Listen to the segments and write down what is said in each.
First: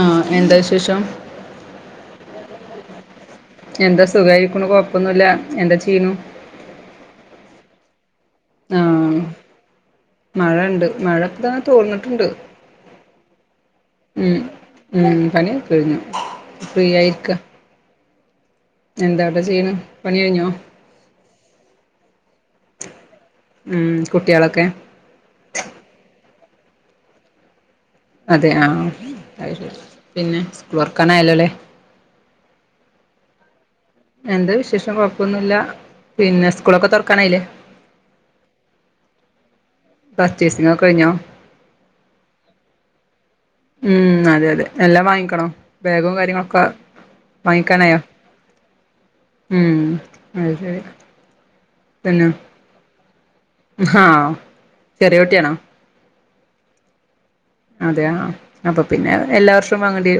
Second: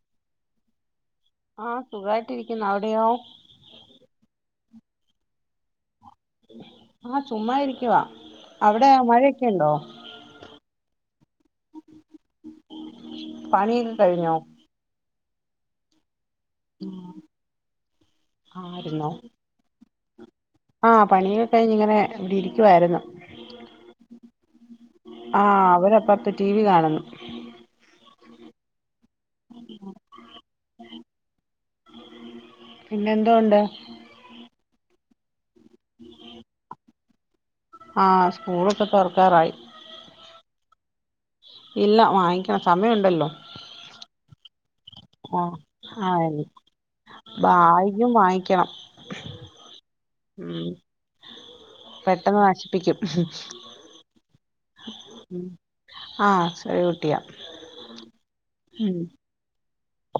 ആഹ് എന്താ വിശേഷം ആഹ് സുഖായിട്ടിരിക്കുന്നു അവിടെയോ എന്താ സുഖായിരിക്കുണു കൊഴപ്പൊന്നുല്ല എന്താ ചെയ്യണു ആഹ് ചുമ്മ ഇരിക്കുവ അവിടെയോ ആഹ് മഴയൊക്കെണ്ടോ മഴണ്ട് മഴ ഇപ്പ തോർന്നിട്ടുണ്ട് പണിയൊക്കെ കഴിഞ്ഞോ ഉം ഉം പണിയൊക്കെ കഴിഞ്ഞു ഫ്രീ ആയിരിക്ക ആയിരുന്നോ എന്താവിടെ ചെയ്ണ് പണി കഴിഞ്ഞോ ആഹ് പണിയൊക്കെ കഴിഞ് ഇങ്ങനെ ഇവിടെ ഇരിക്കുവായിരുന്നു ഉം കുട്ടികളൊക്കെ ആഹ് അവരപ്പറത്ത് ടി വി കാണുന്നു അതെ ആഹ് ആഹ് അയ്ശരി പിന്നെ സ്കൂൾ തുർക്കാനായല്ലോല്ലേ പിന്നെ എന്തൊണ്ട് എന്താ വിശേഷം കൊഴപ്പൊന്നുല്ല പിന്നെ സ്കൂളൊക്കെ തുറക്കാനായില്ലേ ആഹ് സ്കൂളൊക്കെ തൊറക്കാറായി പർച്ചേസിങ്ങൊക്കെ കഴിഞ്ഞോ ഇല്ല വാങ്ങിക്കണം സമയമുണ്ടല്ലോ ഉം അതെ അതെ എല്ലാം വാങ്ങിക്കണോ ആഹ് ബാഗും ആഹ് കാര്യങ്ങളൊക്കെ വാങ്ങിക്കാനായോ ബാഗും വാങ്ങിക്കണം ഉം അയ് ഉം ശരി പെട്ടെന്ന് നശിപ്പിക്കും ഹ ചെറിയ ഉം കുട്ടിയാണോ ആഹ് ചെറിയ കുട്ടി അതെയ അപ്പൊ പിന്നെ എല്ലാ വർഷവും വാങ്ങേണ്ടി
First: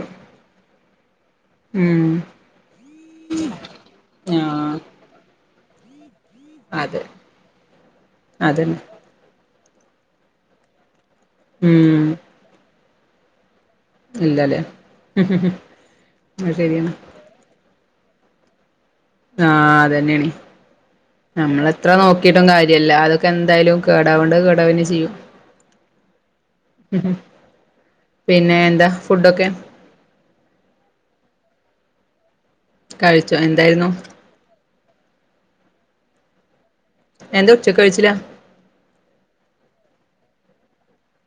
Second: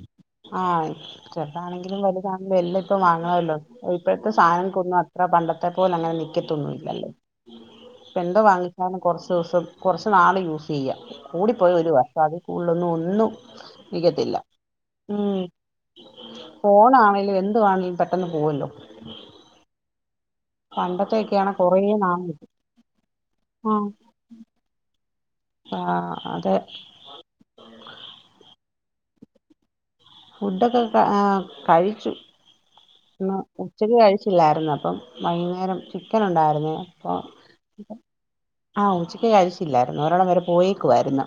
ആഹ് ചെറുതാണെങ്കിലും ഉം വലുതാണെ വെല്ല ഇപ്പം വാങ്ങണല്ലോ ഇപ്പോഴത്തെ സാധനം ആഹ് കൊന്നു അത്ര പണ്ട ത്തെ പോല അങ്ങനെ അതെ നിക്കത്തൊന്നുംല്ലല്ലേ ഇ എന്താ അതന്നെ വാങ്ങിച്ച കുറച്ച് ദിവസം കുറച്ച് നാള് യൂസ് ചെയ്യ കൂടിപ്പോയി ഒരു ഉം വർഷം അതിൽ കൂടുതലൊന്നും ഒന്നും നികതില്ല ആ ശരിയാണ് ആണെ എന്തുവാണെങ്കിലും പെട്ടെന്ന് പോവല്ലോ ആഹ് അതന്നെയണ പണ്ടത്തെയൊക്കെയാണ് നമ്മൾ കൊറേ എത്ര നാള് നോക്കിട്ടും നിക്കും കാര്യല്ല അതൊക്കെ എന്തായാലും ആഹ് കേടാവണ്ട് കേടാവിന്നെ ചെയ്യും ആഹ് അതെ ഉം പിന്നെ എന്താ ഫുഡൊക്കെ ഫുഡൊക്കെ കഴിച്ചു കഴിച്ചോ എന്തായിരുന്നു ഉച്ചക്ക് കഴിച്ചില്ലായിരുന്നു അപ്പം വൈകുന്നേരം ചിക്കൻ ഉണ്ടായിരുന്ന് എന്താ ഉച്ച കഴിച്ചില്ല ആഹ് ഉച്ചയ്ക്ക് കഴിച്ചില്ലായിരുന്നു ഒരെടം വരെ പോയേക്കുവായിരുന്നു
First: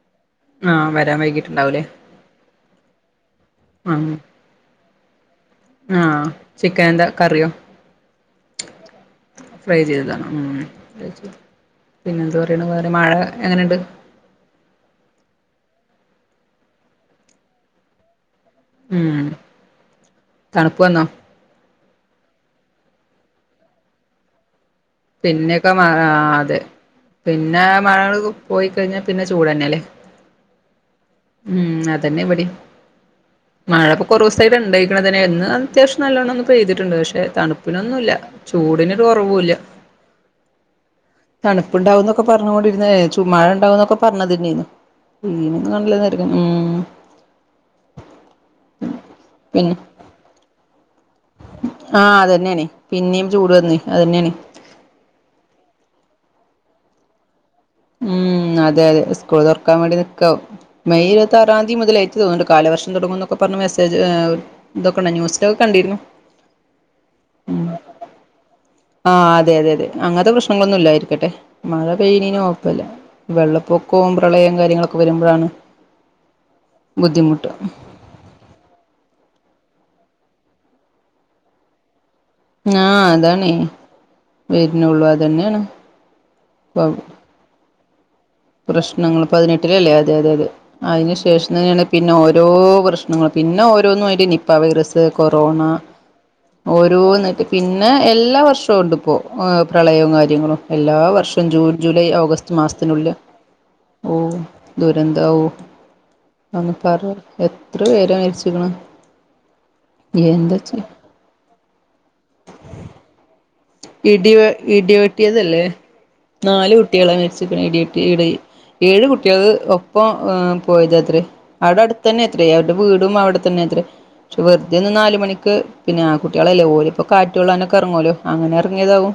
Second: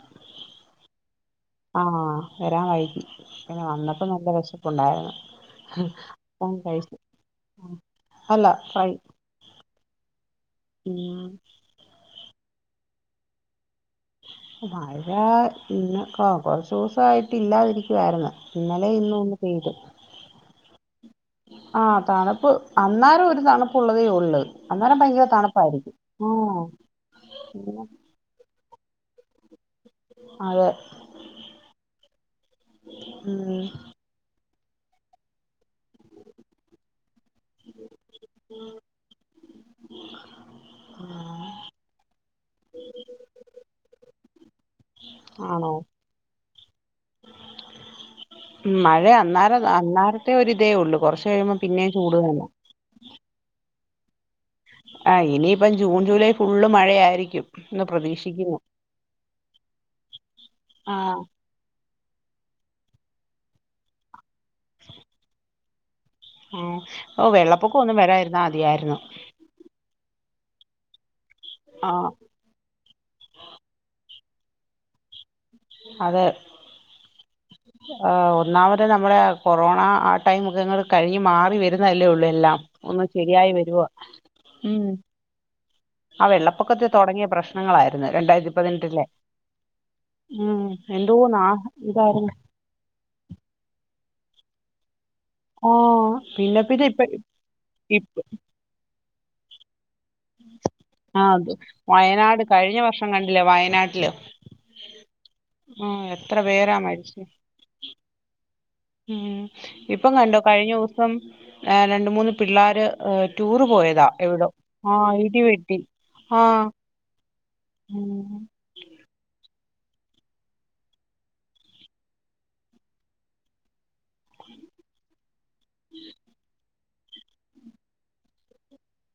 ആഹ് വരാൻ വൈകിട്ടുണ്ടാവൂലേ ആഹ് വരാൻ വൈകി പിന്നെ വന്നപ്പോ ആഹ് നല്ല വിശപ് പൊണ്ടാ ആഹ് ചിക്കൻ എന്താ കറിയോ അല്ല ഫ്രൈ ഫ്രൈ ചെയ്തതാണ് ഉം പിന്നെ എന്താ പറയണ മഴ എങ്ങനെയുണ്ട് മഴ ഇന്ന കൊറച്ചു ദിവസയിട്ട് ഇല്ലാതിരിക്കുവായിരുന്നു ഇന്നലെ ഇന്നും ഉം ഒന്ന് പെയ്തു തണുപ്പ് വന്നോ ആഹ് തണുപ്പ് അന്നേരം ഒരു തണുപ്പുള്ളതേ ഉള്ളു അന്നേരം ഭയ പിന്നെയൊക്കെ മ അതെ പിന്നെ മഴകൾ പോയി കഴിഞ്ഞാൽ പിന്നെ ചൂടന്നെ ല്ലേ അതെ ഉം അതന്നെ ഇവിടിം ഉം മഴ കുറവ്സായിട്ട് ഇത് ന്തായ്ക്ണ് തന്നെ ഇന്ന് അത്യാവശ്യം നല്ലോണം ഒന്ന് പെയ്ത്ട്ട്ണ്ട് പക്ഷേ? തണുപ്പിനൊന്നൂല്ല. ചൂടിനൊരു കൊറവൂല്ല. തണുപ്പ്ണ്ടാവുംന്നൊക്കെ പറഞ്ഞു കൊണ്ടിര്ന്നതേ ചുമ്മാഴണ്ടാവു ന്നൊക്കെ പറഞ്ഞതന്നേന്നു. ആണോ തന്നെയരുന്നുീനന്ന ത് ഉം. ഉം മഴയന്നാരം പിന്നെ അന്നാരത്തെ ഒരു ഇതേ ഉള്ളൂ കുറച്ച് കഴിയുമ്പോ പിന്നേ ആ കൂടുതലന്ന അതന്നെയാണ് പിന്നിം ചൂട് വന്നുയ് അതന്നെയാണയ്. ആഹ് ഇനിയിപ്പം ജൂൺ ജൂലൈ ഫുള്ള് മഴയായിരിക്കും. എന്ന് പ്രതീക്ഷിക്കുന്നു ഉം അതെ അതെ സ്കൂൾ തുറക്കാൻ വേണ്ടി നിക്കു ആവും മെയ് ആഹ് ഇരുപത്താറ് തിയത് മുതല് എനിക്ക് തോന്നുന്നു കാലവർഷം തുടങ്ങുന്ന എന്നൊക്കെ പറഞ്ഞ മെസേജ് ഇതൊക്കെണ്ട ന ന്യൂസിലൊക്കെ കണ്ടിരുന്നു ഉം. ഒ വെള്ളപ്പൊക്കം ഒന്നും വരായിരുന്ന അതിയായിരുന്നു. ആഹ് അതെ അതെ അതെ അങ്ങനത്തെ പ്രശ്നങ്ങളൊന്നും ഇല്ലായിരിക്കട്ടെ.. മഴ ആഹ് പെയ്നീന് കൊഴപ്പല്ല. വെള്ളപ്പൊക്കവും പ്രളയം കാര്യങ്ങളൊക്കെ വരുമ്പഴാണ്. അതെ... ആഹ് ഒന്നാമത് നമ്മുടെ കൊറോണ ആ ടൈമക്കെങ്ങൾ കഴിഞ്മാറി വര് ന്നത് ന്നല്ലേ ഉള്ളൂ എല്ലാം. ആ ഒന്ന് ശരിയായി വരുവ ഉം. തന്നെയാണ്. ആ വെള്ളപ്പൊക്കത്തെ തൊടങ്ങിയ പ്രശ്നങ്ങളായിര്ന്ന് രണ്ടായിര പ്രശ്നങ്ങൾ പതിനെട്ടിലല്ലേ അതെ അതെ അതെ എന്തോ അതിനു നാ ശേഷം തന്നെയാണ് പിന്നെ ഇതായിരുന്നു ഓരോ പ്രശ്ന ന്ന്ങ്ങളെ പിന്നെ ഓരോന്നും ആയിട്ട് നിപ്പ വയറ്സ് ത് കൊറോണ ആഹ് പിന്നെ പിന്നെ ഇപ്പ ഓരോന്ന്ക് പിന്നെ ഇപ്പ എല്ലാ വർഷവും ഉണ്ട്പ്പോ... ഓ പ്രളയവും കാര്യങ്ങളും എല്ലാ ആഹ് വർഷം ജൂൺ ജൂലൈ ഓഗസ്റ്റ് കഴിഞ്ഞ വർഷം മാസത്തിനുള്ളിൽ. അല്ല വയനാട് ഓ ദുരന്ത ഓ ആഹ് എത്ര അന്ന് പേരാ പറ മരിച്ചേ എത്ര പേരാ മേരിച്ച്ക്കണ്. ഉം. ഇപ്പം കണ്ടോ കഴിഞ്ഞ ദിവസം രണ്ട മൂന്ന് പിള്ളാര് ടൂറ് പോയത് ഇടി വെ ഇടിവെട്ടിയതല്ലേ ആഹ് നാല് കുട്ടികളെ മരിച്ച് ക്ണേ ഇടിവെട്ടിഇടി ഉം ഏഴ് കുട്ട്യാൾ ഒപ്പം അ് പോയതാത്ര. അവടെ അടുതന്നെ എത്രയേ അവരുടെ വീടും അവിടെത്തന്നെ എത്ര പക്ഷെ വെറുതെ ഒന്ന് നാല് മണിക്ക് ക്ക് പിന്നെ ആ കുട്ടികളല്ലേ ഓല് ഇപ്പോകാറ്റ് കൊള്ളാനൊക്കെ അറ ങ്ങെല്ലോ അങ്ങനെ എറങ്ങിയതാവും.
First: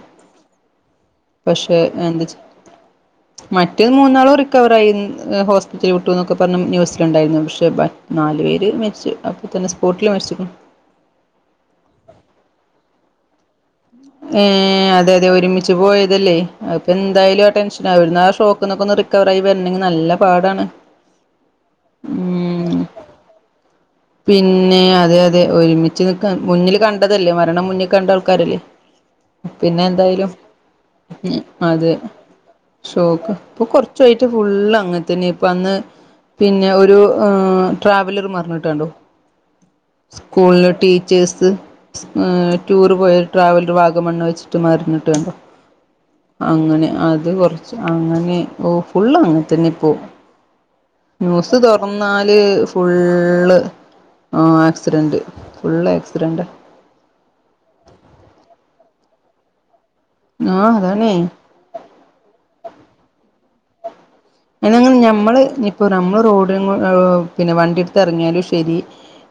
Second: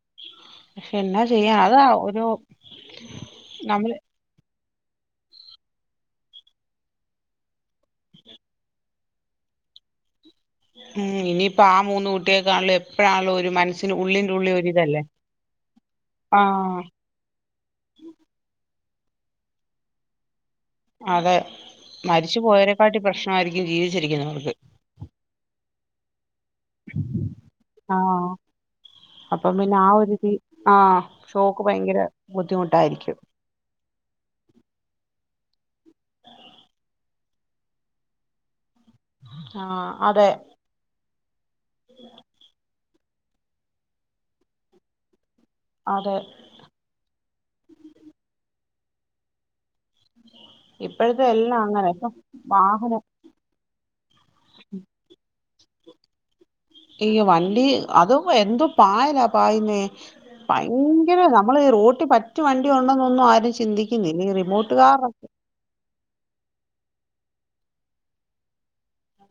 പക്ഷെ എന്നാ ചെയ്യാ പക്ഷെ അതാ ഒരു എന്താച് മറ്റേത് നമ്മള് മൂന്നാൾ ഓറി കവറായി ഇഅ് ഹോസ്പിറ്റല് വിട്ടു എന്നൊക്കെ പറഞ്ഞഞ് ന്യൂസിലുണ്ടായിരുന്നു. പക്ഷേ മ നാല് പേര് മെരിച്ച്. അ തന്നെ സ്പോട്ടിൽ മേര്ച്ച്ക്ക്ണ്. ഉ ഇനിയിപ്പോ ആ മൂന്ന് കുട്ടിയെക്കാണല്ലോ എപ്പോഴാണല്ലോ ഒരു മനസ് ഏ അതെ അതെ ഒരുമിച്ച് പോയതല്ലേ ആഹ് അപ്പ എ എന്തായാലും ആ ടെൻഷൻ ആവരുന്ന ആ ഷോക്ക്ന്നൊക്കൊന്ന് റിക്കവർ ആയി വരണമെങ്കി നല്ല പാടാണ്. അതെ മരിച്ചു ഉം പോയരെേക്കാട്ടി പ്രശ്നമായിരിക്കും ജീവിച്ചിരിക്കുന് പിന്നെ അതെ അതെ ഒരുമിച്ച് നിക്ക മുന്നിൽ കണ്ടതല്ലേ മരണം മുന്നിൽ കണ്ട ആഹ് ആൾക്കാരല്ലേ? അപ്പം പിന്നെ ആ ഒരു എന്തായാലും രീ ആഹ് ഉം ഷോക്ക് അത് ഭയങ്കര ബുദ്ധിമുട്ടായിരിക്കും ഷോക്ക് ഇപ്പൊ കൊറ ചോയ്ട്ട് ഫുള്ള് അങ്ങനെത്തന്നെ ഇപ്പഅന്ന് പിന്നെ ഒരു അ് ട്രാവലർ മറിഞ്ഞിട്ടുണ്ടോ? ആഹ് അതെ സ്കൂൾല് ടീ ചേസ് സ് അ് ടൂറ് പോയ ട്രാവൽ ടെ വാഗംമണ്ണ് വെച്ചിട്ട് മറിഞിട്ട്ണ്ടോ? അതെ അങ്ങനെ അത് കുറച്ച് അങ്ങനെ ഓ ഫുള്ള്അങ്ങനെതന്നെ ഇപോ. ഇപ്പോഴത്തെ നൂസ് എല്ലാം അങ്ങനെ ഇപ്പം തൊറന്നാല് വാഹന ഫുള്ള്. ഓ ആക്സിഡന്റ് ഫുള്ള് ആക്സിഡന്റ്. ഈ വണ്ടി അതും എന്ത്പായലാ പായന്നേ ആ അതാണേ ഭയങ്കര അ നമ്മള് അ് റോട്ടി പറ്റി വണ്ടി ഉണ്ടെന്നൊന്നും ആരും ചിന്തിക്കുന്നി റി എന്നന്നും നഞമ്മള് ഇപ്പോ നമ്മൾ റോഡ [unintelligible] പിന്നെ വണ്ടിഎടുത്ത്റങ്ങിയാല്ശരി.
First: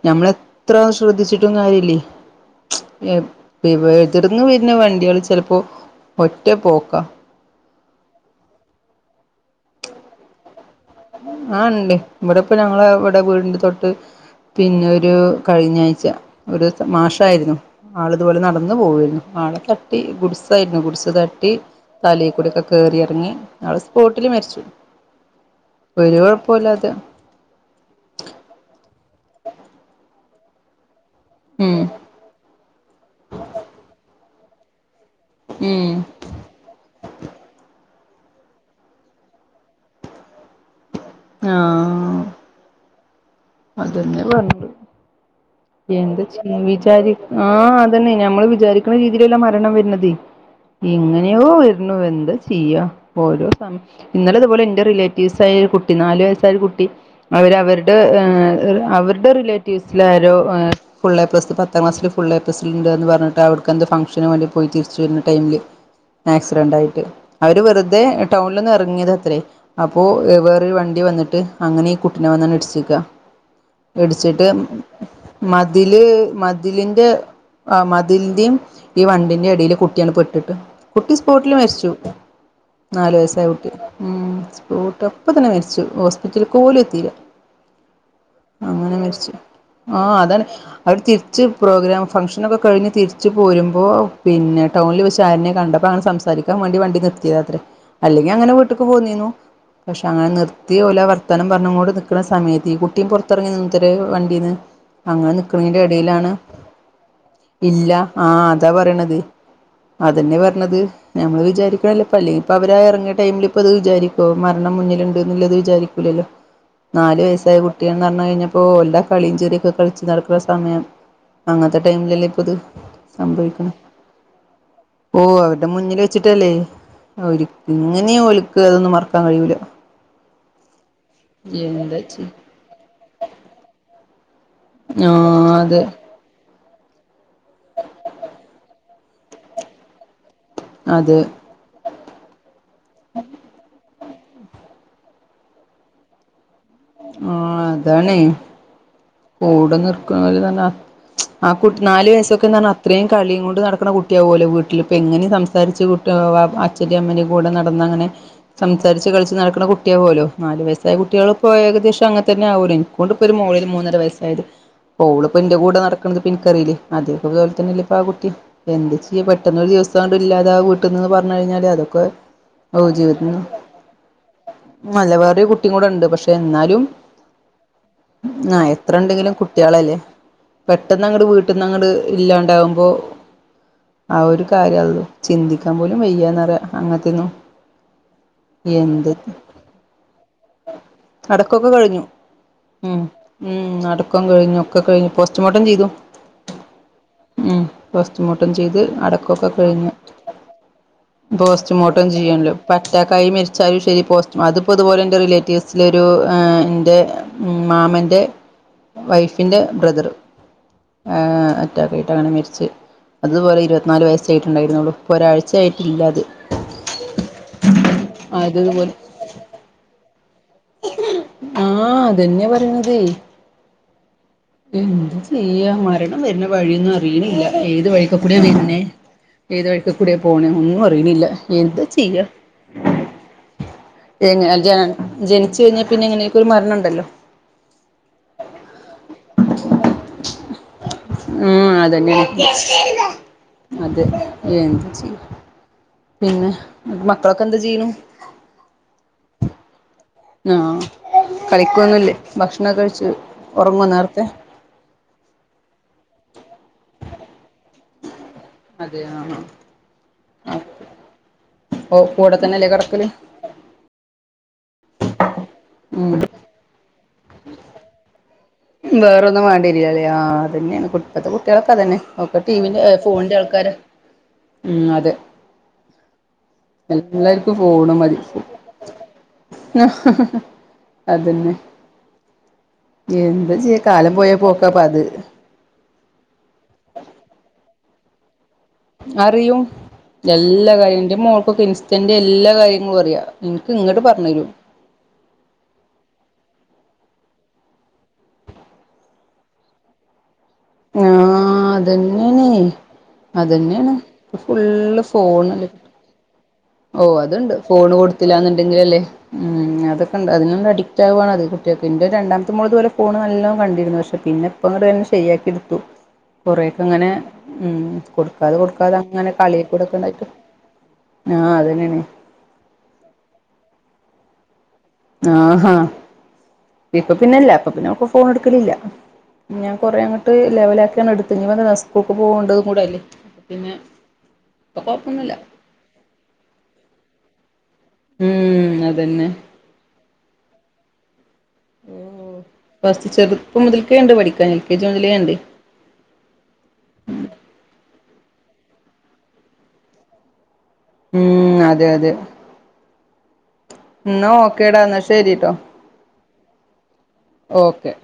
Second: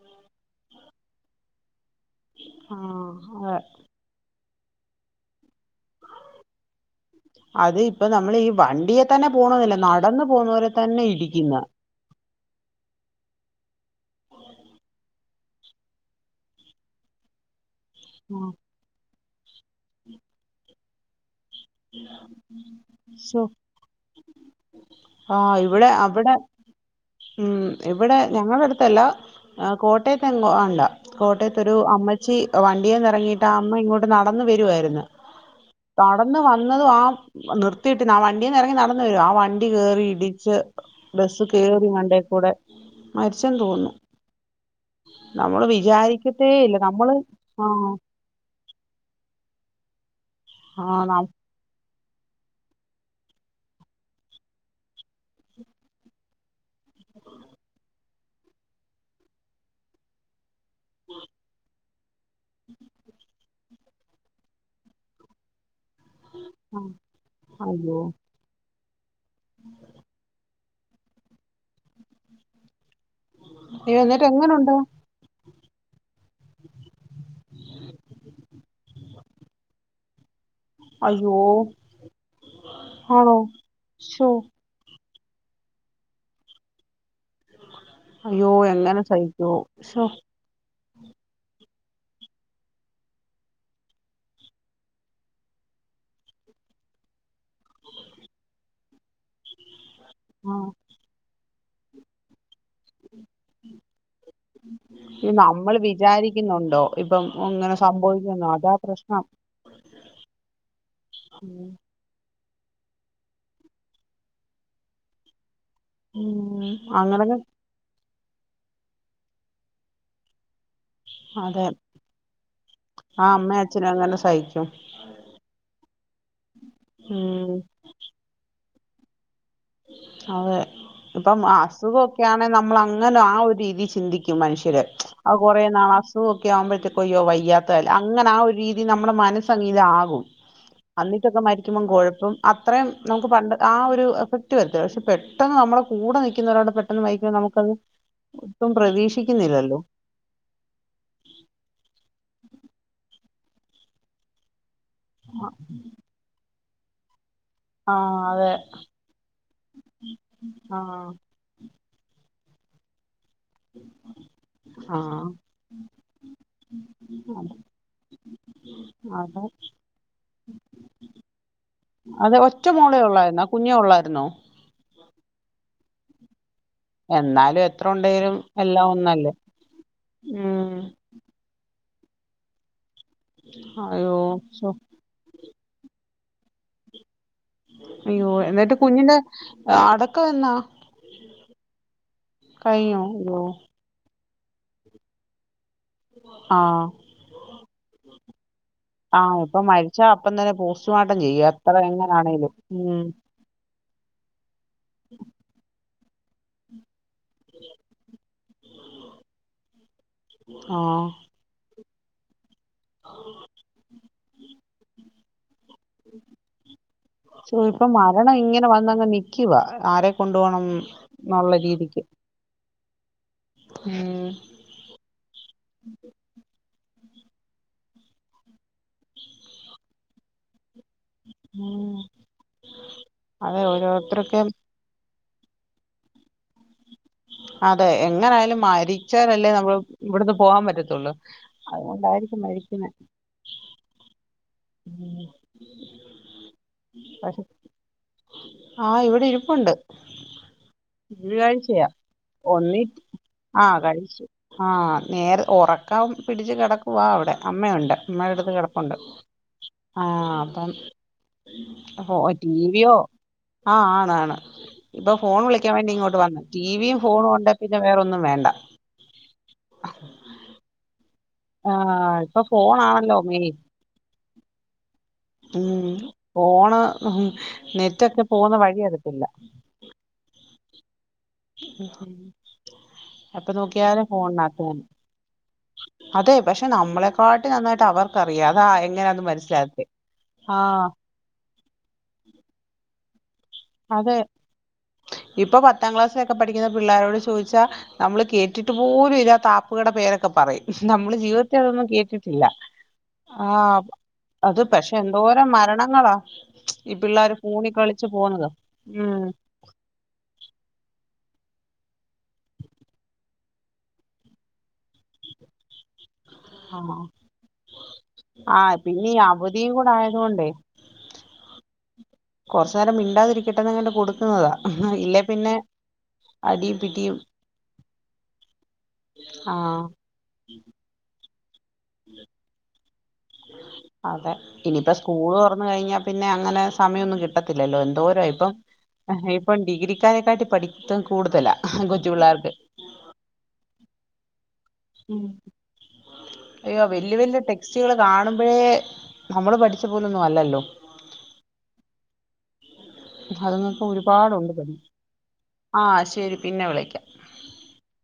ഞമ്മളെത്രറാ. ശ്രദ്ധിച്ചിട്ടും കാര്യല്ലേ. ആ മ്ഷ് അതെ എ എവ്ട്ജ്ന്ന് വരുന്ന വണ്ടികള് ചിലപ്പോ ഒറ്റ പോക്കാ. അത് ഇപ്പ നമ്മൾ ഈ വണ്ടിയെ തന്നെ പോണൊന്നില്ല നടന്ന് പോകുന്നവരേം ആഹ് ഇണ്ട് ഇവടെപ്പ ഞങ്ങള ഇവടെ വീടിന്റെ തൊട്ട് പിന്നെ ഒരു കഴിഞ്ഞാഴ്ച ഒരു മാഷായിരുന്നു. ആള്ത്പോലെ ആ നടന്ന് പോവേര്ന്നു ആളെ തട്ടി ഗുഡ്സായിരുന്നു ഗുഡ്സ് ത തലേ കൂടൊക്കെ കേറിയെറങ്ങി ആള് സ്പോട്ടില് മരിച്ചു ആഹ് ഇവിടെ ഒരു അവിടെ കുഴപ്പല്ലാതെ ഉം ഇവിടെ ഞങ്ങളെട്ത്തല്ല കോട്ടയത്തെങ്ങോ ആണ്ട കോട്ടയത്തൊരു ഉം അമ്മച്ചി വണ്ടിയന്ന ഇറങ്ങിയിട്ട് ആ അമ്മ ഇങ്ങോട്ട് നടന്ന് വരുവായിരുന്നു. ഉം. അന്ന് വന്നതും ആ നിർത്തിട്ടീന ആ വണ്ടീന്നെറങ്ങി നടന്ന് വരുവാ ആ വണ്ടി കേറി ഇടിച്ച് ബസ് ആ കേറി മണ്ടേ കൂടെ മരിച്ചെന്ന് തോ അതെന്നെ പർഞ്ഞത് എന്ത് വിചാരിക്കത്തേ ചെയ്യും ഇല്ല വിചാരി നമ്മള് ആഹ് അതന്നെ ഞമ്മള് വിചാരിക്കണ രീതീലല്ല മരണം വര്ന്നത് ആഹ് ന എങ്ങനെയോ എന്താ ചെയ്യ ഓരോ സമ ഇന്നലെത്പോലെ എന്റെ റിലേറ്റീവ്സായൊരു കുട്ടി നാല് വയസ്സായൊരു കുട്ടി അവര് അവര്ടെ ഏ അവര്ടെ റിലേറ്റീവ്സിലാരോ ഫുള്ളേ പ്ലസ് പത്ത് പത്താം ക്ലാസില് ഫുള്ളേ പ്ലസ്ണ്ട്ന്ന് പർഞ്ഞ്ട്ട് അവ്ട്ക്കെന്തോ ഫങ്ഷന് വേണ്ടി പോയി തിരിച്ച് വര്ന്ന ടൈമില് ആക്സിഡന്റായിട്ട് അവര് അയ്യോ വെറ്തെ ടൗണിലൊന്ന് എറങ്ങിയതാത്രേ അപ്പോ എഹ് വേ ഒര് വണ്ടി വന്ന്ട്ട് അങ്ങനെ ഈ കുട്ടിനെ വന്നാണ്ട് ഇട്ച്ച്ക്ക അയ്യോ എന്നിട്ട് ഇടിച്ചിട്ട് എങ്ങനുണ്ട് മതില് മതിലിന്റെ അഹ് മതിലിന്റിം ഈ വണ്ടിൻ്റെം എടീല് കു ട്ടിയാണ്ട് പെട്ടിട്ട് കുട്ടി അയ്യോ സ്പോട്ടിൽ മരിച്ചു നാല് ആണോ വയസായ കുട്ടി ഉം ശോ സ്പോട്ട് അപ്പ തന്നെ മരിച്ചു ഹോസ്പിറ്റൽക്കോലും എത്തീല്ല അയ്യോ അങ്ങനെ എങ്ങനെ മരിച്ചു സഹിക്കോ ശോ ആഹ് അതാണ് അവര് തിരിച്ച് പ്രോഗ്രാം ഫംഗ്ഷനൊക്കെ കഴിഞ്ഞ് തിരിച്ച് പോരുമ്പോ പിന്നെ ടൗണിൽ വെച്ച് ആരിനെ കണ്ടപ്പങ്ങനെ സം സാരിക്കാൻ വേണ്ടി വണ്ടി നിർത്തിയതാത്രേ അല്ലെങ്കി അങ്ങനെ വീട്ട്ക്ക് പോന്നീനു പക്ഷെ അങ്ങനെ ആഹ് നിർത്തി ഓലാ വർത്താനം പറഞ്ഞ്ക്കോണ്ട് നിക്ക്ണ സമയത്ത് ഈ കു ട്ടിം പൊർത്തെർങ്ങി നിന്നത്രെ വണ്ടീന്ന് ഈ അങ്ങനെ നമ്മള് നിക്കണീൻ്റെടീലാണ് വിചാരിക്കുന്നുണ്ടോ ഇപ്പം ഇങ്ങനെ ഇല്ല ആഹ് സംഭവിക്കുമെന്നോ അതാ പറണത് പ്രശ്നം അതെന്നെ പർഞ്ഞത് ഞമ്മള് ഉം വിചാരിക്ക്ണല്ല ഇപ്പല്ലെ ഇപ്പവര് എറങ്ങിയ ടൈമില്പ്പത് വിചാരിക്കോ മരണം മുന്നില്ണ്ട്ന്ന്ള്ളത് വിചാരി ക്കൂലല്ലൊ ഉം നാല് അങ്ങനൊക്കെ വയസ്സായ കു ട്ട്യാന്നറിഞ്ഞ് കഴിഞ്ഞപ്പോ എല്ലാ കളിയും ചിറിയൊക്കെ കളിച്ച് നടക്ക്ണ സമയം അതെ അങ്ങൻത്തെ ടൈമിലല്ലെപ്പത് ആ അമ്മേം സംഭവിക്ക്ണ് അച്ഛനും [unintelligible] ഓഹ് അവര്ടെ മുന്നില് വെച്ചിട്ടല്ലേ ഒരി ഉം എങ്ങനെയാ ഓല് ക്ക് അതൊന്നും മറക്കാൻ കയ്യൂല അതെ ഇപ്പം എന്താ അസുഖൊക്കെയാണെ ചെയ്യാ നമ്മളങ്ങനെ ആഹ് ഒരു രീതി ചിന്തിക്കും മനുഷൻ ത്രെ ആ അഹ് കൊറേ അതെ നാളാസ് ത് ഒക്കെ ആവുമ്പോഴത്തേക്ക് അയ്യോ വയ്യാത്തല്ലെ അങ്ങനെ ആഹ് ഒരു രീതി നമ്മടെ മനസ്സങ്ങീതാവും അതെ അന്നിട്ടൊക്കെ മരിക്കുമ്പം കൊഴപ്പം അത്രേം നമുക്ക് പണ്ട് ആഹ് ഒരു എഫ ട്ടു അത്യാവ്ശ്യ പെട്ടെന്ന് നമ്മളെ കൂടെ നിക്കുന്നൊരാള് പെട്ടെന്ന് മരിക്കുമ്പൊ ആ നമുക്കത് ഒട്ടും പ്രതീ ഓടു നിർ ക് നോല് തന്നെ ആഹ് കുട്ടി നാല് വയസ്സൊക്കെന്ന് പറഞ്ഞ അത്രേം കളിയും കൊണ്ട് നടക്ക്ണ കുട്ടിയാവല്ലൊ വീട്ടില് എങ്ങനെ സംസാരിച്ച് കുട്ടി അച്ഛൻ്റെം അമ്മൻ്റേം കൂടെ നട ടന്നങ്ങനെ ആഹ് അതെ സംസാരിച്ച് കളിച്ച് നടക്ക്ണ കുട്ടിയാവോലൊ നാല് വയസ്സായ ആഹ് കുട്ടികള് ഇപ്പൊ ഏകദേശം അങ്ങൻതന്നെ ആവൂലെ ഇക്കുണ്ട്പ്പൊര് മൂന്നര മൂന്നര വസ്സായത് ഇപ്പോളിപ്പന്റെ കൂടെ നടക്ക്ണത് ഇപ്പിൻക്കറീലെ അതേ പോൽ തന്നെല്ലേ ഇപ്പ ആ കുട്ടിം എന്താ ചെയ്യ അതെ പെട്ടെന്നൊരു ദിവസാണ്ട് ഇല്ലാതെ ആ വീട്ട്ന്ന് പറഞ്ഞ് കഴിഞ്ഞാല് അതൊക്കെ അത് ഒറ്റ ഓ മോളെ ജീവിതത്തിന് ഒള്ളായിരുന്നോ കുഞ്ഞേ ഒള്ളായിരുന്നോ? അല്ല വേറൊരു കുട്ടിം കൂടെണ്ട് പക്ഷെന്നാലും എന്നാലും എത്രണ്ടേലും എല്ലാം ഒന്നല്ലേ എത്രണ്ടെങ്കിലും കുട്ട്യാളല്ലേ ഉം പെട്ടന്നങ്ങട് വീട്ട്ന്നങ്ങട് ഇല്ലാണ്ടാവുമ്പോ അയ്യോ ആഹ് ഒരു ശോ കാര്യല്ലു ചിന്തിക്കാൻ പോലും വെയ്യാന്നറിയ അങ്ങനത്തിന്നു. അയ്യോ എന്നിട്ട് കുഞ്ഞിന്റെ അടക്കം എന്നാ കെ കഴിഞ്ഞു കഴിഞ്ഞോ ഉം അയ്യോ ഉം അടക്കം കഴിഞ്ഞു ഒക്കെ കഴിഞ്ഞു പോസ്റ്റ്മോർട്ടം ചെയ്തു. ആഹ് ഉം പോസ്റ്റ്മോർട്ടം ചെയ്ത് ആഹ് അടക്കക്കെ ഇപ്പൊ കഴിഞ്ഞു മരിച്ചാ അപ്പം തന്നെ പോസ്റ്റ്മോർട്ടം ചെയ്യും എത്ര പോസ്റ്റ്മോർട്ടം എങ്ങനാണേലും ചെയ്യണല്ലോ ഉം പറ്റാകായിമ്മേര് ചാലു ശേരി പോസ്റ്റും അതിപ്പോ അതുപോലെ ഇൻ്റെ റിലേറ്റീവ്സിലൊരു എൻ്റെ മാമൻ്റെ വൈഫിൻ്റെ ബ്രദറ് ആഹ് ഏഹ് അറ്റക്കയ്ക്കാണ്ട് അങ്ങനെ മരിച്ച്. അതുപോലെ ഇരുപത്തിനാല് വയസ്സായിട്ടുണ്ടായിരുന്നുള്ളു. പ്പോ ഒരാഴ്ചയായിട്ടില്ലാത് അതതുപോലെ ക്യുവാ ആരെ കൊണ്ടു പോണം എന്നുള്ള രീതിക്ക്. ധന്യ പറയണതെ ഉം എന്ത് ചെയ്യാ മരണം വരുന്ന വഴിയൊന്നും അറിയണില്ല ഏത് വഴിക്കൊ കൂടിയ വരുന്നേ. ഏത് വഴിക്കക്ക് കൂടിയ പോണെ ഒന്നും അറിയിണില്ല എന്താ ഉം. ചെയ്യ. അതെ ഒരു പിന്നെ ജ ജനിച്ചു കഴിഞ്ഞാൽ പിന്നെ എങ്ങനെക്കൊ ഒരു മരണം ഇണ്ടല്ലോ. അതെ എങ്ങനൊയാലും മരിച്ചാലല്ലേ നമ്മള് ഇവിടന്ന് പോകാൻ പറ്റത്തുള്ളൂ. ഉം അതുകൊണ്ടായിരിക്കും അതന്നെണ് മരിക്കുന്നെ അതെ ജനിച്ച് പിന്നെ മക്കളൊക്കെ പക്ഷെ എന്താ ചെയ്യ്ണു ആഹ് ഇവിടെ ഇരിപ്പുണ്ട്. ആഹ് ഴ്ചയാ കളിക്കൊന്നുല്ലേ ഒന്നി ഭക്ഷണൊക്കെ കഴിച്ച് ആഹ് ഉറങ്ങോ കഴിച്ചു. നേരത്തെ ആഹ് നേരെ ഉറക്കൻ പിടിച്ച് കിടക്കവാ അവിടെ അമ്മയുണ്ട് അമ്മയടുത്ത് കെട അതെ അ ആഹ് ആഹ് അപ്പം ഓ കൂടെ [unintelligible] തന്നെല്ലേ ടിവിയോ? കിടക്കല് ആഹ് ആണ് ആണ് ഇപ്പൊ ഫോൺ വിളിക്കാൻ വേണ്ടി ഉം ഇങ്ങോട്ട് വന്ന ടിവിയും ഫോണുണ്ടെ പിന്നെ വേറൊന്നും വേണ്ട. വേറൊന്നും വേണ്ടരൂല്ലലേ ആഹ് അതന്നെയാണ് ഇപ്പോ ഇപ്പത്തെ കുട്ടികളൊക്കെ അതന്നെ ആഹ് ഒക്കെ ഇപ്പൊ ടിവിന്റെ ഫോണാണല്ലോ ഫോണിന്റെ മെയിൻ ആൾക്കാര ഉം അതെ ഉം പോണ് ഉം എല്ലാർക്കും ഫോണ് മതി നെറ്റൊക്കെ പോണ വഴി അറിയത്തില്ല. [unintelligible] അതന്നെ ഉഹം എന്താ ചെയ്യ കാലം പോയ തന്നെ പോക്കാപ്പത് അതെ പക്ഷെ നമ്മളെക്കാട്ടി നന്നായിട്ട് അവർക്കറിയാം അത [unintelligible] അറിയും എല്ലാ കാര്യന്റെയും മോൾക്കൊക്കെ ഇൻ സ്റ്റൻ്റെ എല്ലാ കാര്യങ്ങളും അറിയാ ഇൻക്ക് ഇങ്ങട്ട് അതെ പറഞ്ഞ് തരും ഇപ്പൊ പത്താം ക്ലാസ്സിലൊക്കെ പഠിക്കുന്ന പിള്ളാരോട് ചോദിച്ചാ നമ്മള് കേട്ടിട്ട് പോലും ഇല്ലാത്ത ആപ്പുകളുടെ പേരൊക്കെ പറയും. നമ്മള് ജീവിതത്തെ ആ അതൊന്നും കേട്ടിട്ടില്ല. അതന്നെയാണ് ആഹ് അതന്നെയാണ് അത് പക്ഷെ ഫുള്ള് എന്തോരം ഫോണല്ലേ മരണങ്ങളാ ഈ ഓ പിള്ളേർ അതുണ്ട് ഫൂണി ഫോണ് കളിച്ച്ച് പോന്നത് കൊടുത്തില്ലാന്നുണ്ടെങ്കിലല്ലേ ഉം അതൊക്കെ ഉണ്ട് അതിനൊന്ന് അഡിക്റ്റ് ആവുകാണ്ണത് കുട്ടികൾക്കെ എൻ്റെ രണ്ടാമത്തെ മോന് ഫോണ് നല്ലണം കണ്ടിരുന്നു പക്ഷെ പിന്നെ ഇപ്പങ്ങടയ്നെശരിയാക്കി എടുത്തു. കുറെക്കെ ഉങ്ങനെ ഉം കൊടുക്കാതെ ആഹ് കൊടുക്കാതെ പിന്നെ ഈ ങ്ങനെ അവധിയും കൂടെ കളിയൊകൂടെക്കെയിട്ട്. ആയതുകൊണ്ടേ ആഹ് അതന്നെണ്. കൊറച്ചു നേരം മിണ്ടാതിരിക്കട്ടെന്ന്ങ്ങട്ട് കൊടുക്കുന്നതാ ഇല്ലേ പിന്നെ അടിയും ഇപ്പ പിടിയും പിന്നെല്ല അപ്പ പിന്നെ ഫോൺ എടുക്കലില്ല ഞാൻ ആഹ് കൊറേ അങ്ങ ട്ട് ലെവലിലാക്കിയാണ് എട്ത്ത് [unintelligible] ക്കുക്ക് പോവണ്ടതും കൂടെയല്ലേ പിന്നെ പ്പ കൊഴപ്പൊന്നുല്ല കഴിഞ്ഞ പിന്നെ അങ്ങനെ സമയൊന്നും കിട്ടത്തില്ലല്ലോ എന്തോരോ ഇപ്പം ഉം അതന്നെ ഇപ്പ ഡിഗ്രിക്കാരെക്കാട്ട് പഠിത്തം കൂടുതലാ ഓ കൊച്ചു പിള്ളേർക്ക് ഫസ്റ്റ് ചെറുപ്പം മുതൽക്കേണ്ട് പഠിക്കാന് ഉം അയ്യോ വല്യ വല്യ ടെക്സ്റ്റുകൾ കാണുമ്പോഴേ നമ്മള് പഠിച്ച പോലൊന്നും അല്ലല്ലോ ഉം അതെ അതെ അതന്നക്ക എന്നാ ഒരുപാടുണ്ട് പണി ഓക്കേടാ എന്നാ ശരിട്ടോ ആഹ് ശരി പിന്നെ വിളിക്കാം. ഓക്കേ